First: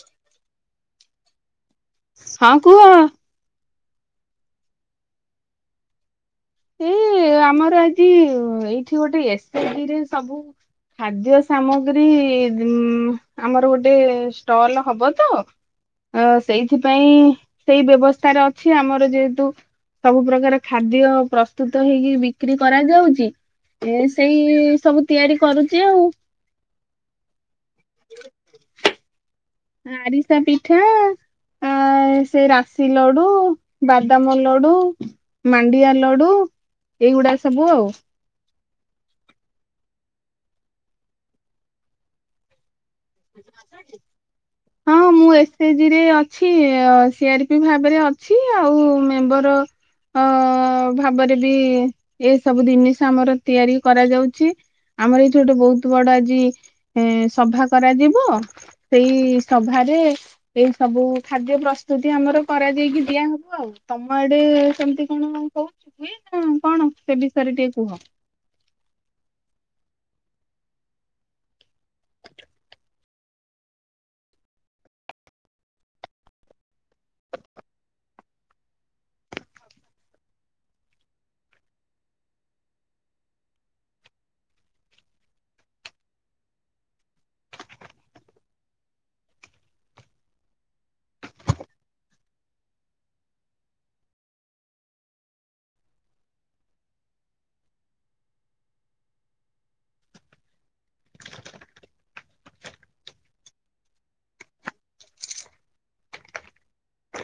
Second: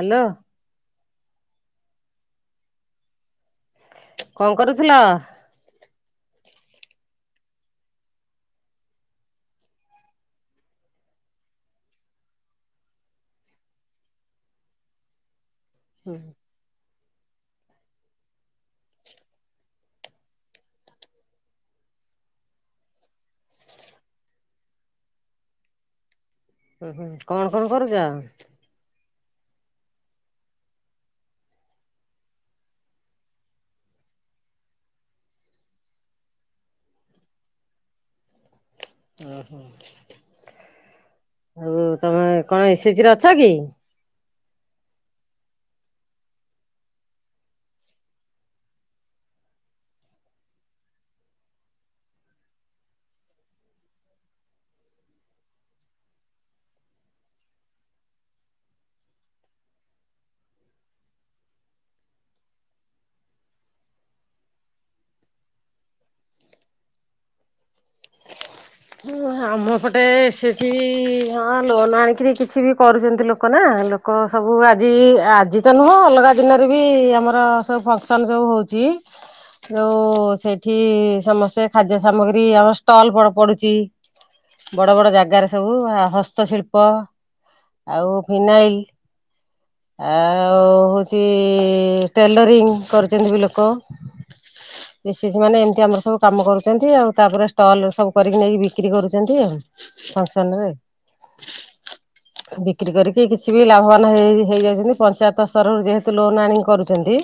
Hello. ହଁ କୁହ? କଣ କରୁଥିଲ? ଏ ଆମର ଆଜି ଏଇଠି ଗୋଟେ ଏସେଜି ରେ ସବୁ ଖାଦ୍ୟ ସାମଗ୍ରୀ ଦିନ ଆମର ଗୋଟେ ଷ୍ଟଲ୍ ହବ ତ। ହୁଁ। ଅ, ସେଇଥିପାଇଁ ସେଇ ବ୍ୟବସ୍ଥା ରେ ଅଛି ଆମର ଯେହେତୁ ସବୁ ପ୍ରକାର ଖାଦ୍ୟ ପ୍ରସ୍ତୁତ ହେଇକି ବିକ୍ରି କରାଯାଉଛି ଏ ସେଇ ସବୁ ତିଆରି କରୁଛି ଆଉ। ହୁଁ-ହୁଁ କଣ-କଣ କରୁଛ? ଆରିସା ପିଠା। ଆଁ ସେ ରାଶି ଲଡୁ ବାଦାମ୍ ଲଡୁ। ମାଣ୍ଡିଆ ଲଡୁ ଏଇଗୁଡା ସବୁ ଆଉ। ଓହୋ ଆଉ ତମେ କଣ ଏସେଜି ରେ ଅଛ କି? ହଁ [inaudible] ମୁଁ ଏସେଜି ରେ ଅଛି ସିଆରପି ଭାବରେ ଅଛି, ଆଉ ମେମ୍ବର ହଁ ଭାବରେ ବି ଏସବୁ ଜିନିଷ ଆମର ତିଆରି କରାଯାଉଛି। ଆମର ଏଇଠି ଗୋଟେ ବହୁତ ବଡ଼ ଆଜି ଏ ସଭା କରାଯିବ। ସେଇ ସଭାରେ ଏଇ ସବୁ ଖାଦ୍ୟ ପ୍ରସ୍ତୁତି ଆମର କରାଯାଇକି ଦିଆହବ ଆଉ! ତମ ଆଡେ ସେମତି କଣ ହଉଛି? ହୁଏ ନାଁ କଣ ସେ ବିଷୟରେ ଟିକେ କୁହ? [unintelligible] ଆମ ପଟେ ଏସେଜି ହଁ ଲୋନ୍ ଆଣିକିରି କିଛି ବି କରୁଛନ୍ତି ଲୋକ ନା। ହଁ ସବୁ ଆଜି ଆଜି ତ ନୁହଁ ଅଲଗା ଦିନରେ ବି ଆମର ସବୁ ଫଙ୍କସନ୍ ସବୁ ହଉଛି। ଯୋଉ ସେଇଠି ସମସ୍ତେ ଖାଦ୍ୟ ସାମଗ୍ରୀ ଆମ ଷ୍ଟଲ୍ ଫଲ ପଡୁଛି। ବଡ ବଡ ଜାଗାରେ ସବୁ ହସ୍ତଶିଳ୍ପ ଆଉ ଫିନାାଇଲ ଆଉ ହେଉଛି ଟେଲରିଙ୍ଗି କରିଛନ୍ତି ବି ଲୋକ ମିଶିକି ମାନେ ଏମିତି ଆମର ସବୁ କାମ କରୁଛନ୍ତି ଆଉ ତାପରେ ଷ୍ଟଲ ସବୁ କରିକି ନେଇକି ବି ବିକ୍ରି କରୁଛନ୍ତି ଆଉ ଫଙ୍କସନ ରେ। ବିକ୍ରି କରିକି କିଛି ବି ଲାଭବାନ ହେଇ ହେଇଯାଉଛନ୍ତି ପଞ୍ଚାୟତ ସ୍ତରରୁ ଯେହେତୁ ଲୋନ ଆଣିକି କରୁଛନ୍ତି।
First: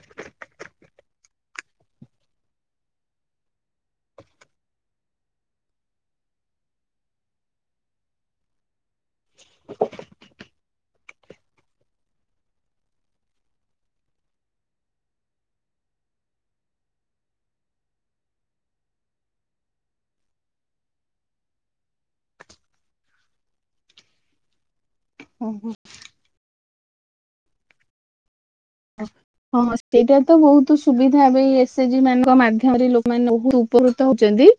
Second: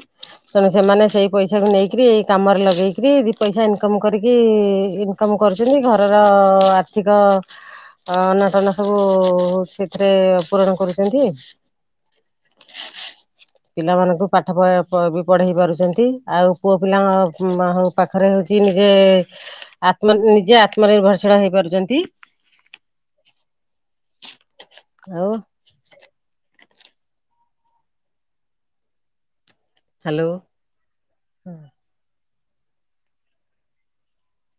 ତେଣୁ ସେମାନେ ସେଇ ପଇସାକୁ ନେଇକରି ଏଇ କାମରେ ଲଗେଇକରି ଦିଇ ପଇସା ଇନକମ୍ କରିକି କାମ କରୁଛନ୍ତି ଘରର ଆର୍ଥିକ ଅ ଅନାଟନା ସବୁ ସେଥିରେ ପୂରଣ କରୁଛନ୍ତି। [inaudible] ପିଲାମାନଙ୍କୁ ପାଠ ପ ପ ବି ପଢେଇ ପାରୁଛନ୍ତି ଆଉ ପୁଅ ପିଲା ହ ହ ପାଖରେ ହଉଛି ନିଜେ ଆତ୍ମ ନିଜେ ଆ ଆତ୍ମ ନିରଭରଶିଳ ହେଇପାରୁଛନ୍ତି ଆଉ ହୁଁ ହୁଁ। ହଁ ସେଇଟା ହ୍ୟାଲୋ ତ ବହୁତ ସୁବିଧା ଏବେ ସେ ଜ ମାନଙ୍କ ମାଧ୍ୟମରେ ଲୋକମାନେ [unintelligible] ଉପକୃତ ହଉଛନ୍ତି।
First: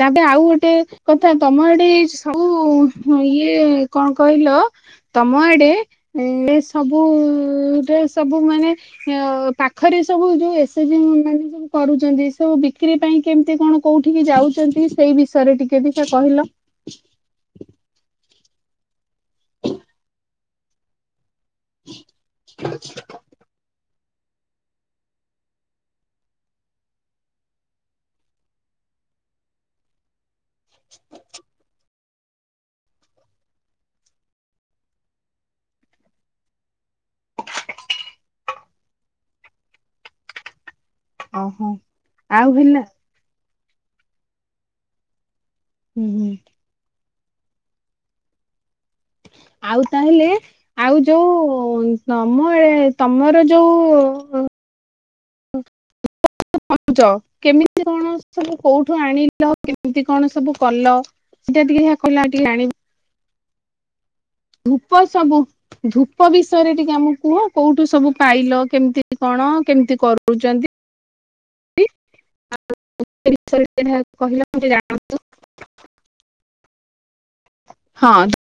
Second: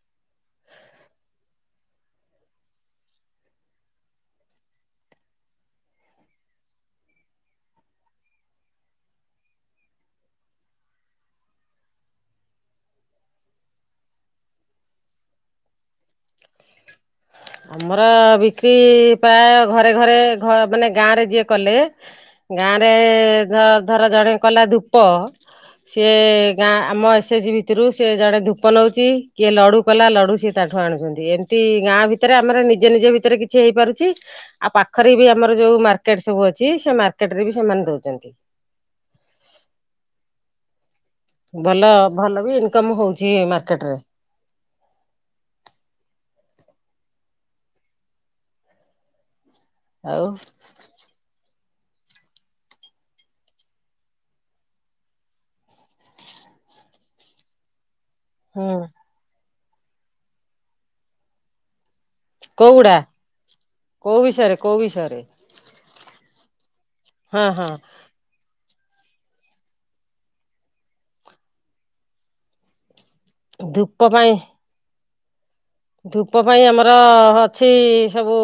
ତାପ ରେ ଆଉ ଗୋଟେ କଥା ତମ ଆଡ଼େ ସବୁ ଇଏ କଣ କହିଲ? ତମ ଆଡେ ଏ ସବୁରେ ସବୁ ମାନେ ପାଖରେ ସବୁ ଯୋଉ ଏସ ସି ଯି ମାନେ ସବୁ କରୁଛନ୍ତି। ସବୁ ବିକ୍ରି ପାଇଁ କେମିତି କଣ? କୋଉଠିକି ଯାଉଛନ୍ତି ସେଇ ବିଷୟରେ ଟିକେ ଦେଖିଆ କହିଲ। ଆମର ବିକ୍ରି ପ୍ରାୟ ଘରେ ଘରେ ଘ ମାନେ ଗାଁ ରେ ଯିଏ କଲେ ଗାଁରେ ଧର ଜଣେ କଲା ଧୂପ ସିଏ ଗାଁ ଆମ ଏସ୍ ଏଚ ଜି ଭିତରୁ ସେ ଜଣେ ଧୂପ ନଉଛି କିଏ ଲଡୁ କଲା ଲଡ଼ୁ ସେ ତାଠୁ ଆଣୁଛନ୍ତି ଏମିତି ଗାଁ ଭିତରେ ଆମର ନିଜ ନିଜ ଭିତରେ କିଛି ହେଇପାରୁଛି। ଆଉ ପାଖରେ ବି ଆମର ଯୋଉ ମାର୍କେଟ ସବୁ ଅଛି ସେ ମାର୍କେଟ ରେ ବି ସେମାନେ ଦଉଛନ୍ତି। ଓହୋ ଭଲ ଭଲ ଆଉ ବି ହେଲା ଇନକମ ହଉଛି ମାର୍କେଟ ରେ। ହୁଁ ହୁଁ। ଆଉ ତାହେଲେ ଆଉ ଯୋଉ ତମଏ ତମର ଯୋଉ [unintelligible] କେମିତି କଣ ସବୁ ହୁଁ କୋଉଠୁ ଆଣି [unintelligible] କେମିତି କଣ ସବୁ କଲ ସେଟା ଟିକେ କହିଲା ଆଗେ। ଆଣ କୋଉଗୁଡା କୋଉ ବିଷୟରେ କୋଉ ଧୂପ ବିଷୟରେ ସବୁ। ଧୂପ ବିଷୟରେ ଟିକେ ଆମକୁ ହଁ କୁହ ହଁ କୋଉଠୁ ସବୁ ପାଇଲ କେମିତି କଣ କେମିତି କରୁଛନ୍ତି? ଧୂପ ପାଇଁ [unintelligible] ଧୂପ ପାଇଁ ଆମର ଅଛି ହଁ ସବୁ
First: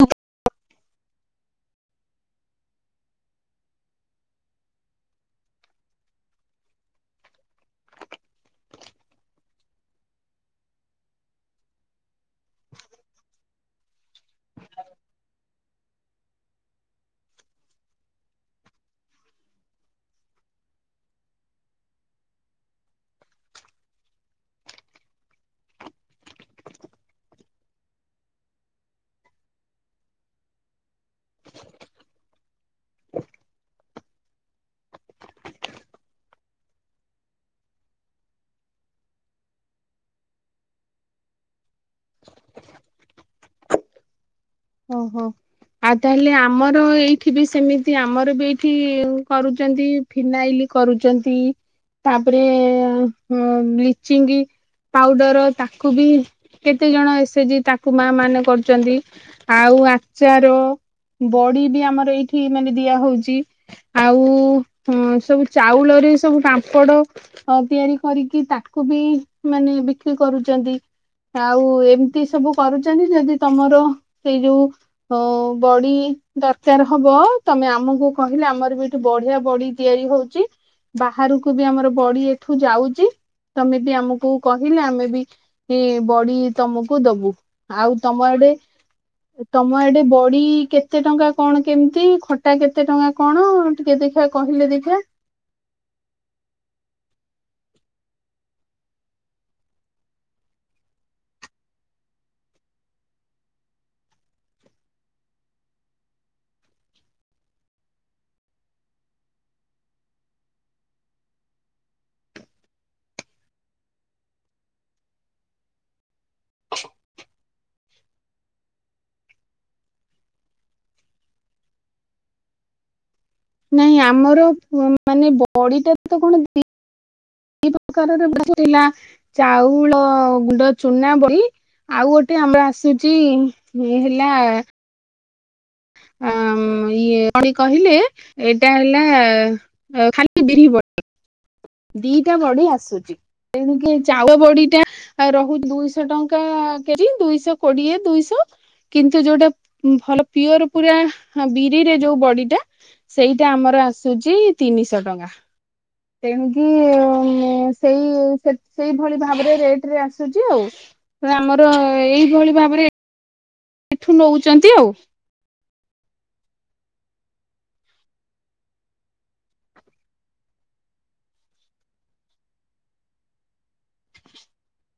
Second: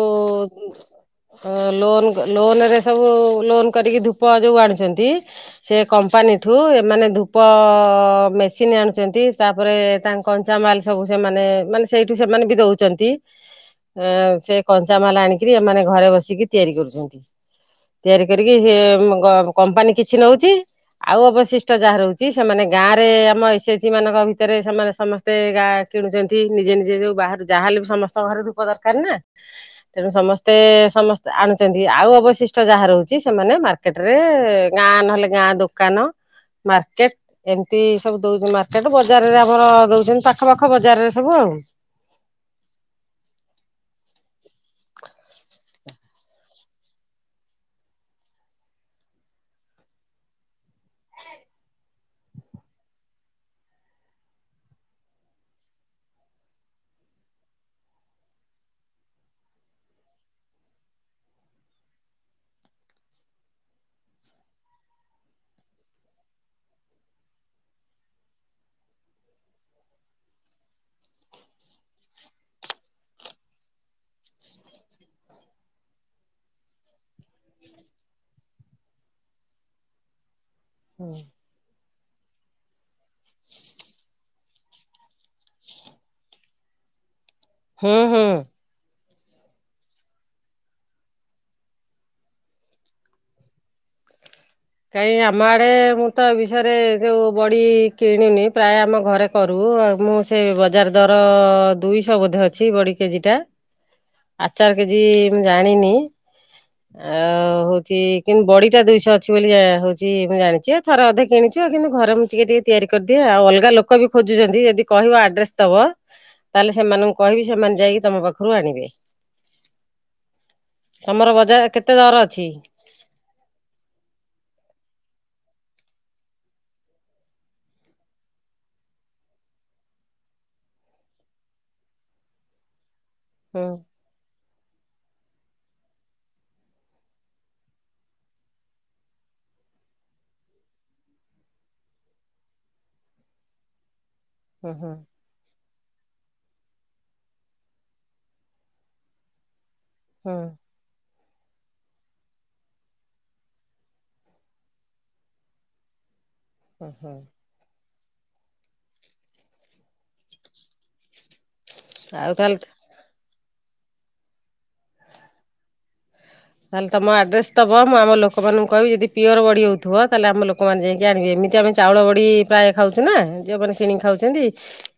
ଲୋନ୍ ଲୋନରେ ସବୁ ଲୋନ୍ କରିକି ଧୂପ ଯୋଉ ଆଣୁଛନ୍ତି। ସେ କମ୍ପାନୀଠୁ ଏମାନେ ଧୂପ ମେସିନ୍ ଆଣୁଛନ୍ତି ତାପରେ ତାଙ୍କ କଞ୍ଚାାମାଲ ସବୁ ସେ ମାନେ ମାନେ ସେଇ ଠୁ ସେମାନେ ବି ଦଉଛନ୍ତି ସେ କଞ୍ଚାମାଲ ଆଣିକି ଏମାନେ ଘରେ ବସିକି ତିଆରି କରୁଛନ୍ତି। ତିଆରି କରିକି ହେ କମ୍ପାନୀ କିଛି ନଉଛି। ଆଉ ଅବଶିଷ୍ଟ ଯାହା ରହୁଛି ସେମାନେ ଗାଁ ରେ ଆମ ଏସ୍ ଏଚ ଜି ମାନଙ୍କ ଭିତରେ ସେମାନେ ସମସ୍ତେ ତେ ଗାଁ କିଣୁଛନ୍ତି ନିଜେ ନିଜେ ଯୋଉ ବାହାରୁ ଯାହା ହେଲେ ବି ସମସ୍ତଙ୍କ ଘରେ ଧୂପ ଦରକାର ନା। ତେଣୁ ସମସ୍ତେ ସମସ୍ତେ ଆଣୁଛନ୍ତି ଆଉ ଅବଶିଷ୍ଟ ଯାହା ରହୁଛି ସେମାନେ ମାର୍ ର୍କେଟ ରେ ଗାଁ ନହେଲେ ଗାଁ ଦୋକାନ ମାର୍କେଟ ଏମିତି ସବୁ ଦଉଛନ୍ତି ମାର୍କେଟ ବଜାରରେ ଆମର ଦଉଛନ୍ତି ପାଖ ପାାଖ ବଜାରରେ ସବୁ ଆଉ। ଓହୋ। ଆଉ ତାହେଲେ ଆମର ଏଇଠି ବି ସେମିତି ଆମର ବି ଏଇଠି କରୁଛନ୍ତି। ଫିନାଇଲ କରୁଛନ୍ତି ତାପରେ ବ୍ଲିଚିଙ୍ଗ। ପାଉଡର ତାକୁ ବି କେତେ ଜଣ ଏସେଜି ତାକୁ ମା ମାନେ କରୁଛନ୍ତି ଆଉ ଆଚାର ବଡି ବି ଆମର ଏଇଠି ମାନେ ଦିଆ ହଉଛି। ଆଉ ହ ସବୁ ଚାଉଳରେ ସବୁ ପାମ୍ପଡ। ଅ ତିଆରି କରିକି ତାକୁ ବି ମାନେ ବିକ୍ରି କରୁଛନ୍ତି। ଆଉ ଏମିତି ସବୁ କରୁଛନ୍ତି ଯଦି ତମର ସେଇ ଯୋଉ। ହ ବଡି ଦରକାର ହବ ତମେ ଆମକୁ କହିଲେ ଆମର ବି ଏଠି ବଢିଆ ବଡି ତିଆରି ହଉଛି [unintelligible] ବାହାରକୁ ବି ଆମର ବଡି ଏଠୁ ଯାଉଛି। ତମେ ବି ଆମକୁ କହିଲେ ଆମେ ବି ଏ ବଡି ତମକୁ ଦବୁ। ହୁଁ ଆଉ ତମ ହୁଁ। ଆଡେ? ତମ ଆଡେ ବଡି କେତେ ଟଙ୍କା କଣ କେମିତି ଖଟା କେତେ ଟଙ୍କା କଣ? ଟିକେ ଦେଖିବା କିହିଲେ ଦେଖି? କାଇଁ ଆମ ଆଡେ ମୁଁ ତ ଏ ବିଷୟରେ ଯୋଉ ବଡି କିଣୁନି ପ୍ରାୟ ଆମ ଘରେ କରୁ ଆଉ ମୁଁ ସେ ବଜାର ଦର ଦୁଇଶହ ବୋଧେ ଅଛି ବଡି କେଜି ଟା। ଆଚାର କେଜି ମୁଁ ଜାଣିନି। ଆଉ ହଉଛି କିନ୍ତୁ ବଡିଟା ଦୁଇଶହ ଅଛି ବୋଲି ହଉଛି ମୁଁ ଜାଣିଛି ଥରେ ଅଧେ କିଣିଛ ଆଉ କିନ୍ତୁ ଘରେ ମୁଁ ଟିକେ ଟିକେ ତିଆରି କରିଦିଏ ଆଉ ଅଲଗା ଲୋକ ଲୋକ ବି ଖୋଜୁଛନ୍ତି ଯଦି କହିବ ଆଡ୍ରେସ ଦବ? ତାହେଲେ ସେମାନଙ୍କୁ କହିବି ସେମାନେ ଯାଇକି ତମ ପାଖରୁ ଆଣିବେ। ତୁମର ବଜାର କେତେ ଦର ଅଛି? ନାଇଁ ଆମର ମାନେ ବଡିଟା ତ କଣ ଏ ପ୍ରକାରର ଥିଲା [unintelligible] ଚାଉଳ ଗୁଣ୍ଡ ଚୁନା ବଡ଼ି ଆଉ ଗୋଟେ ଆମର ଆସୁ ଛି ହୁଁ ଇଏ ହେଲା ଆ ଇଏ କହିଲେ ଏଇଟା ହେଲା ଖାଲି ବିରି ବ ଦିଟା ବଡି ଆସୁଛି ତଣୁ କି ଚାଉଳ ହୁଁ ବଡିଟା ହୁଁ ଆ ରହୁଛି ଦୁଇଶହ ଟଙ୍କା କେ ଜି ଦୁଇଶହ କୋଡିଏ ଦୁଇଶହ କିନ୍ତୁ ଯୋଉଟା ଭଲ ହୁଁ ପିଓର ପୁରା ବିରିରେ ଯୋଉ ବଡି ଟା ସେଇଟା ଆମର ଆସୁଛି ତିନିଶହ ଟଙ୍କା। ତେଣୁ କି? ଓହୋ ସେଇ ସେଇଭଳି ଭାବରେ ରେଟ ରେ ଆସୁଛି ଆଉ ଆମର ଆଉ ଏଇଭଳି ତାହେଲେ ଭାବରେ ଏଠୁ ନଉଛନ୍ତି ଆଉ। ତାହେଲେ ତମ ଆଡ୍ରେସ ଦବ ମୁଁ ଆମ ଲୋକମାନଙ୍କୁ କିହିବି ଯଦି ପିଓର ବଡି ହଉଥିବ ତାହେଲେ ଆମ ଲୋକମାନେଙ୍କୁ ଯାଇକି ଆଣିବେ ଏମିତି ଆମେ ଚାଉଳ ବଡ଼ି ପ୍ରାୟ ଖାଉଛୁ ନା ଯେଉଁମାନେ କିିଣିକି ଖାଉଛନ୍ତି।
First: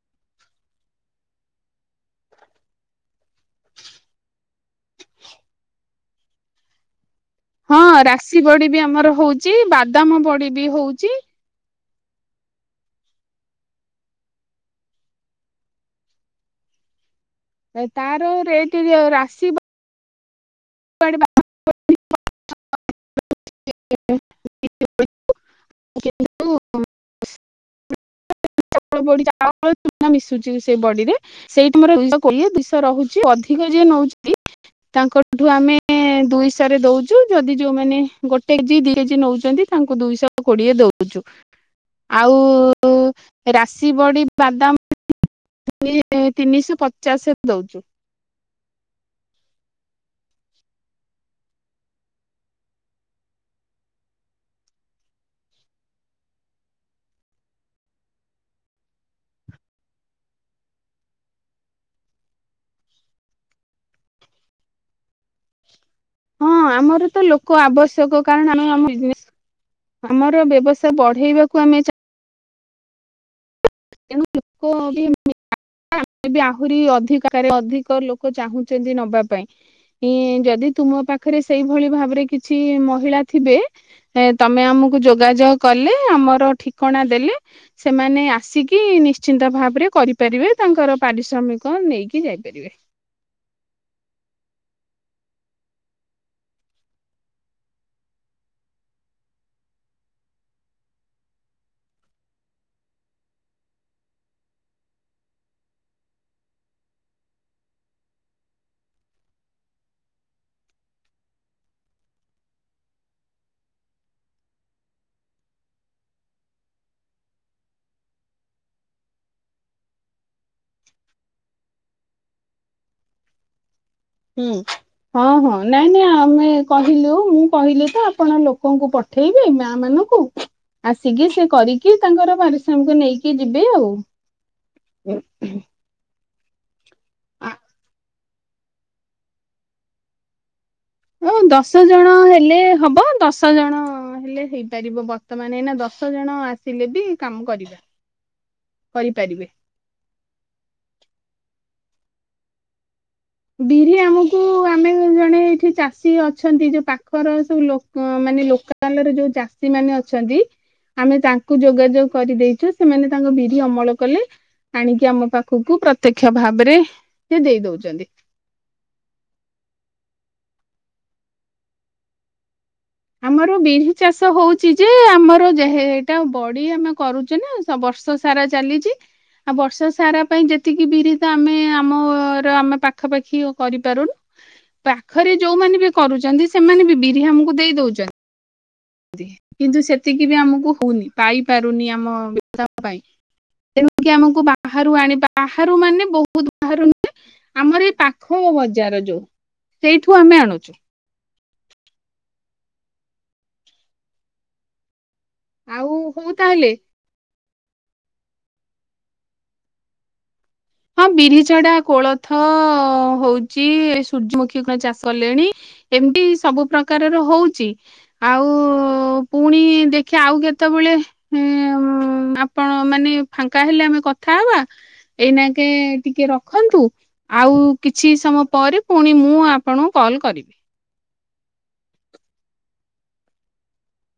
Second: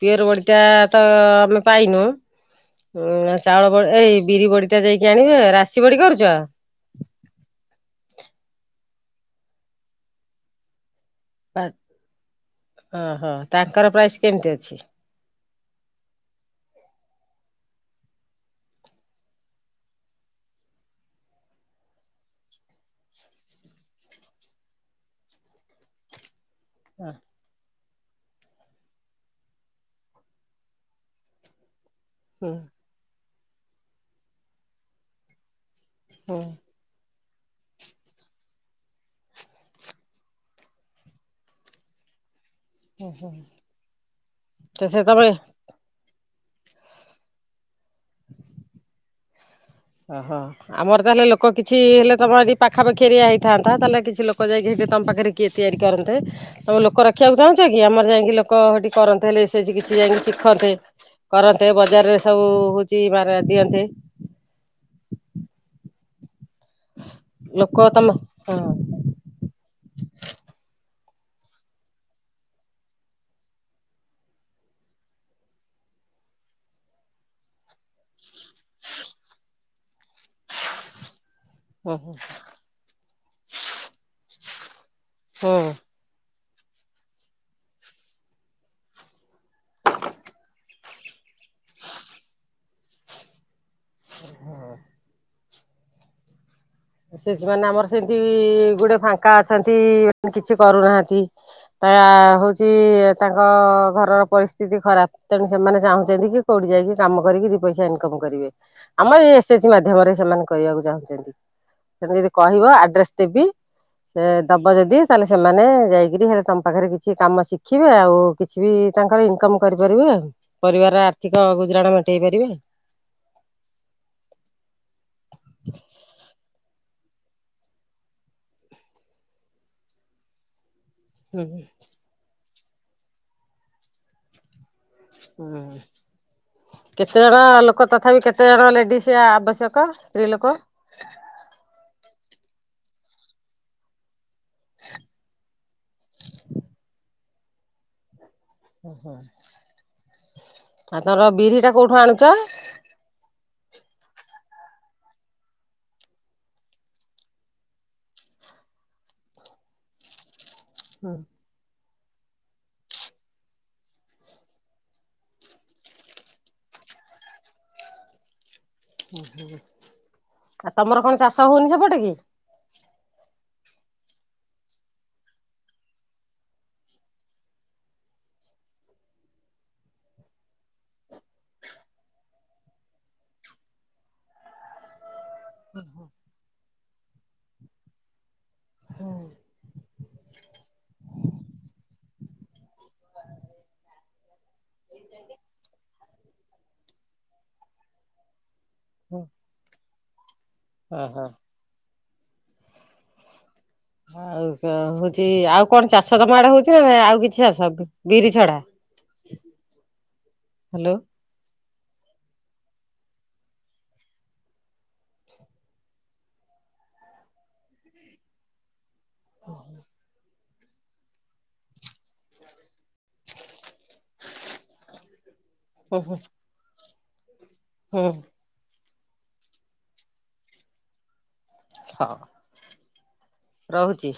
ପିଅର ବଡି ଟା ତ ଆମେ ପାଇନୁ। ଉଁ ଚାଉଳ ବ ଏଇ ବିରି ବଡି ଟା ଦେଇକି ଆଣିବେ ରାଶି ବଡି କରୁଛ? ହଁ ରାଶି ବଡି ବି ଆମର ହଉଛି ବାଦାମ ବଡି ବି ହଉଛି। ଓହୋ ତାଙ୍କର ପ୍ରାଇସ୍ କେମିତି ଅଛି? ତାର ରେଟ ଅ ରାଶି [unintelligible] [inaudible] ଆଁ ଚାଉଳ ବଡ଼ି ମିଶୁଛି ସେ ବଡିରେ ସେଇଠି ମୋର ଦୁଇଶହ କୋଡିଏ ହୁଁ ଦୁଇଶହ ରହୁଛି ଅଧିକ ଅଥିକ ଯିଏ ନଉଛିନ୍ତି ତାଙ୍କଠୁ ଆମେ ହୁଁ ଦୁଇସରେ ଦୋଉ ଯଦି ଯୋଉମାନେ ଗୋଟେଜି ଦି କେଜି ନଉଛନ୍ତି ତାଙ୍କୁ ଦୁଇଶହ କୋଡିଏ ଦଉଛୁ। ଆଉ ହୁଁ ହୁଁ ରାଶି ବଡି ବାଦାମ ବଡ଼ି ତିନିଶ ପଚାଶରେ ଦଉଛୁ। ଅ ହ। ଆମର ତାହେଲେ ଲୋକ କିଛି ହେଲେ ତମ ଯଦି ପାଖା ପାଖି ଏରିଆ ହେଇଥାନ୍ତା ତାହେଲେ କିଛି ଲୋକ ଯାଇକି ତମ ପାଖରେ କିଏ ତିଆରି କରନ୍ତେ? ତମେ ଲୋକ ରଖିବାକୁ ଚାହୁଁଛ କି ଆମର ଯାଇକି ଲୋକ କରନ୍ତେ ହେଲେ ସେଇଠି କିଛି ଯାଇକି ଶିଖନ୍ତେ। କରନ୍ତେ ବଜାରରେ ସବୁ ହଉଛି ଦିଅନ୍ତେ। ହଁ ଆମର ତ ଲୋକ ତମ ଆବଶ୍ୟକ କାରଣ ହଁ ଆମ ବିଜ୍ ଆମର ବ୍ୟବସାୟ ବଢ଼େଇବାକୁ ଆମେ ଚାହୁଁ। [unintelligible] ଆହୁରି ଅଧିକା ଅଧିକ ଲୋକ ଚାହୁଁଛନ୍ତି ନବା ପାଇଁ। ଯଦି ତୁମ ପା ଖରେ ସେଇଭଳି ହଁ ଭାବରେ କିଛି ମହିଳା ଥିବେ ତମେ ଆମକୁ ଯୋଗାଯୋଗ ହଁ କଲେ ଆମର ଠିକଣା ଦେଲେ ସେମାନେ ଆସିକି କି ନିଶ୍ଚିନ୍ତ ଭାବରେ କରିପାରିବେ ତାଙ୍କର ପାରିଶ୍ରମିକ ନେଇକି ଯାଇପାରିବେ। ହୁଁ ଶି ଆମର ସେମିତି ଗୋଡେ ଫାଙ୍କା ଅଛନ୍ତି ସେମାନେ କିଛି କରୁନାହାନ୍ତି। ତା ହେଉଛି ତାଙ୍କ ଘରର ପରିସ୍ଥିତି ଖରାପ ତେଣୁ ସେମାନେ ଚାହୁଁଛନ୍ତି କି କୋଉଠି ଯାଇକି କାମ କରିକି ଦି ପଇସା ଇନକମ୍ କରିବେ ଆମର ଏଇ ଏସେଜି ମାଧ୍ୟମରେ ସେମାନେ କରିବାକୁ ଚାହୁଁଛନ୍ତି। ତମେ ଯଦି କହିବ ଆଡ୍ରେସ୍ ଦେବି। ସେ ଦବ ଯଦି ତାହେଲେ ସେମାନେ ଯାଇକରି ହେଲେ ତମ ପାଖରେ କିଛି କାମ ଶିଖିବେ ଆଉ। କିଛି ବି ତାଙ୍କର ଇନକମ୍ କରିପାରିବେ ପରିବାରର ଆର୍ଥିକ ଗୁଜୁରାଣ ମେଣ୍ଟେଇ ପାରିବେ। ହୁଁ ହଁ ହଁ ନାଇଁ ନାଇଁ ଆମେ କହିଲୁ ମୁଁ କହିଲି ତ ଆପଣ ଲୋକଙ୍କୁ ପ ପଠେଇବି ମା ମାନଙ୍କୁ। ଆସିକି ହୁଁ ସେ କରିକି ତାଙ୍କର ପାରିଶ୍ରମିକ ନେଇକି ଯିବେ ଆଉ। ହୁଁ କେତେ ଜଣ ଲୋକ ତଥାପି କେ କେତେଜଣ ଲେଡ଼ିସ୍ ଆବଶ୍ୟକ ସ୍ତ୍ରୀ ଲୋକ? ଦଶ ଜଣ ହେଲେ ହେବ ଦଶ ଜଣ ହେଲେ। ହେଇପାରିବ ବର୍ତ୍ତମାନ ଏଇନା ଦଶ ଜଣ ଆସିଲେ ବି କାମ କରିବେ। ହୁଁ ତମର ବିରି ଟା କୋଉଠୁ ଆଣୁଛ? ବିରି ଆମକୁ ଆମେ ଜଣେ ଏଠି ଚାଷୀ ଅଛନ୍ତି ଯୋଉ ପାଖର ସବୁ ମାନେ ଲୋକ। ଲୋକାଲ ରେ ଯୋଉ ଚାଷୀ ମାନେ ଅଛନ୍ତି ଆମେ ତାଙ୍କ କୁ ଯୋଗାଯୋଗ କରିଦେଇଛୁ ସେମାନେ ତାଙ୍କ ବିରି ଅମଳ କଲେ। ଆଣିକି ଆମ ପାଖକୁ ପ୍ରତ୍ୟକ୍ଷ ଭାବରେ ସେ ଦେଇ ଦଉଛନ୍ତି। ତମର କଣ ଚାଷ ହଉନି ସେପଟେ କି? ଆମର ବିରି ଚାଷ ହଉଛି ଯେ ଆମର ଏଇଟା ବଡି ଆମେ କରୁଛୁ ନା ତ ବର୍ଷ ସାରା ଚାଲିଛି। ବର୍ଷା ସାରା ପାଇଁ ଯେତିକି ବିରି ତ ଆମେ ଆମର ଆମେ ପାଖାପାଖି କରିପାରୁନୁ। ପାଖରେ ଯୋଉମାନେ ବି କରୁଛନ୍ତି ସେମାନେ ବି ବିରି ଆମକୁ ଦେଇ ଦଉଛନ୍ତି। କିନ୍ତୁ ସେତିକି ବି ଆମକୁ ହଉନି ପାଇପାରୁନି ଆମ ପାଇଁ। ତେଣୁ କି ଆମକୁ ବାହାରୁ ଆଣି ବାହାରୁ ମାନେ ବହୁତ ବାହାରୁ ନୁହେଁ। ଆମର ଏଇ ପାଖ ବଜାର ଯୋଉ ସେଇଠୁ ଆମେ ଆଣୁଛୁ। ଓହୋ। ଆଉ କଣ ଚାଷ ହଉ ତମ ଆଡେ ତାହେଲେ ହଉଛି ନା ଆଉ କିଛି? [unintelligible] ବିରି ଛଡ଼ା ହ୍ୟାଲୋ। ହଁ ବିରି ଛଡ଼ା କୋଳଥ ହଉଚି ସୂର୍ଯ୍ୟମୁଖୀ କଣ ଚାଷ କଲେଣି। ଏମିତି ସବୁ ପ୍ରକାରର ହଉଛି ଆଉ ପୁଣି ଦେଖିବା ଆଉ କେତେ ଯେତେବେଳେ ଆପଣ ମାନେ ଫାଙ୍କା ହେଲେ ଆମେ କଥା ହେବା ଏଇନା ହୁଁ ହୁଁ ଟିକେ ରଖନ୍ତୁ ଆଉ ହୁଁ କିଛି ସମୟ ପରେ ପୁଣି ମୁଁ ଆପଣଙ୍କୁ କଲ୍ କରିବି। ହଉ। ରହୁଛି।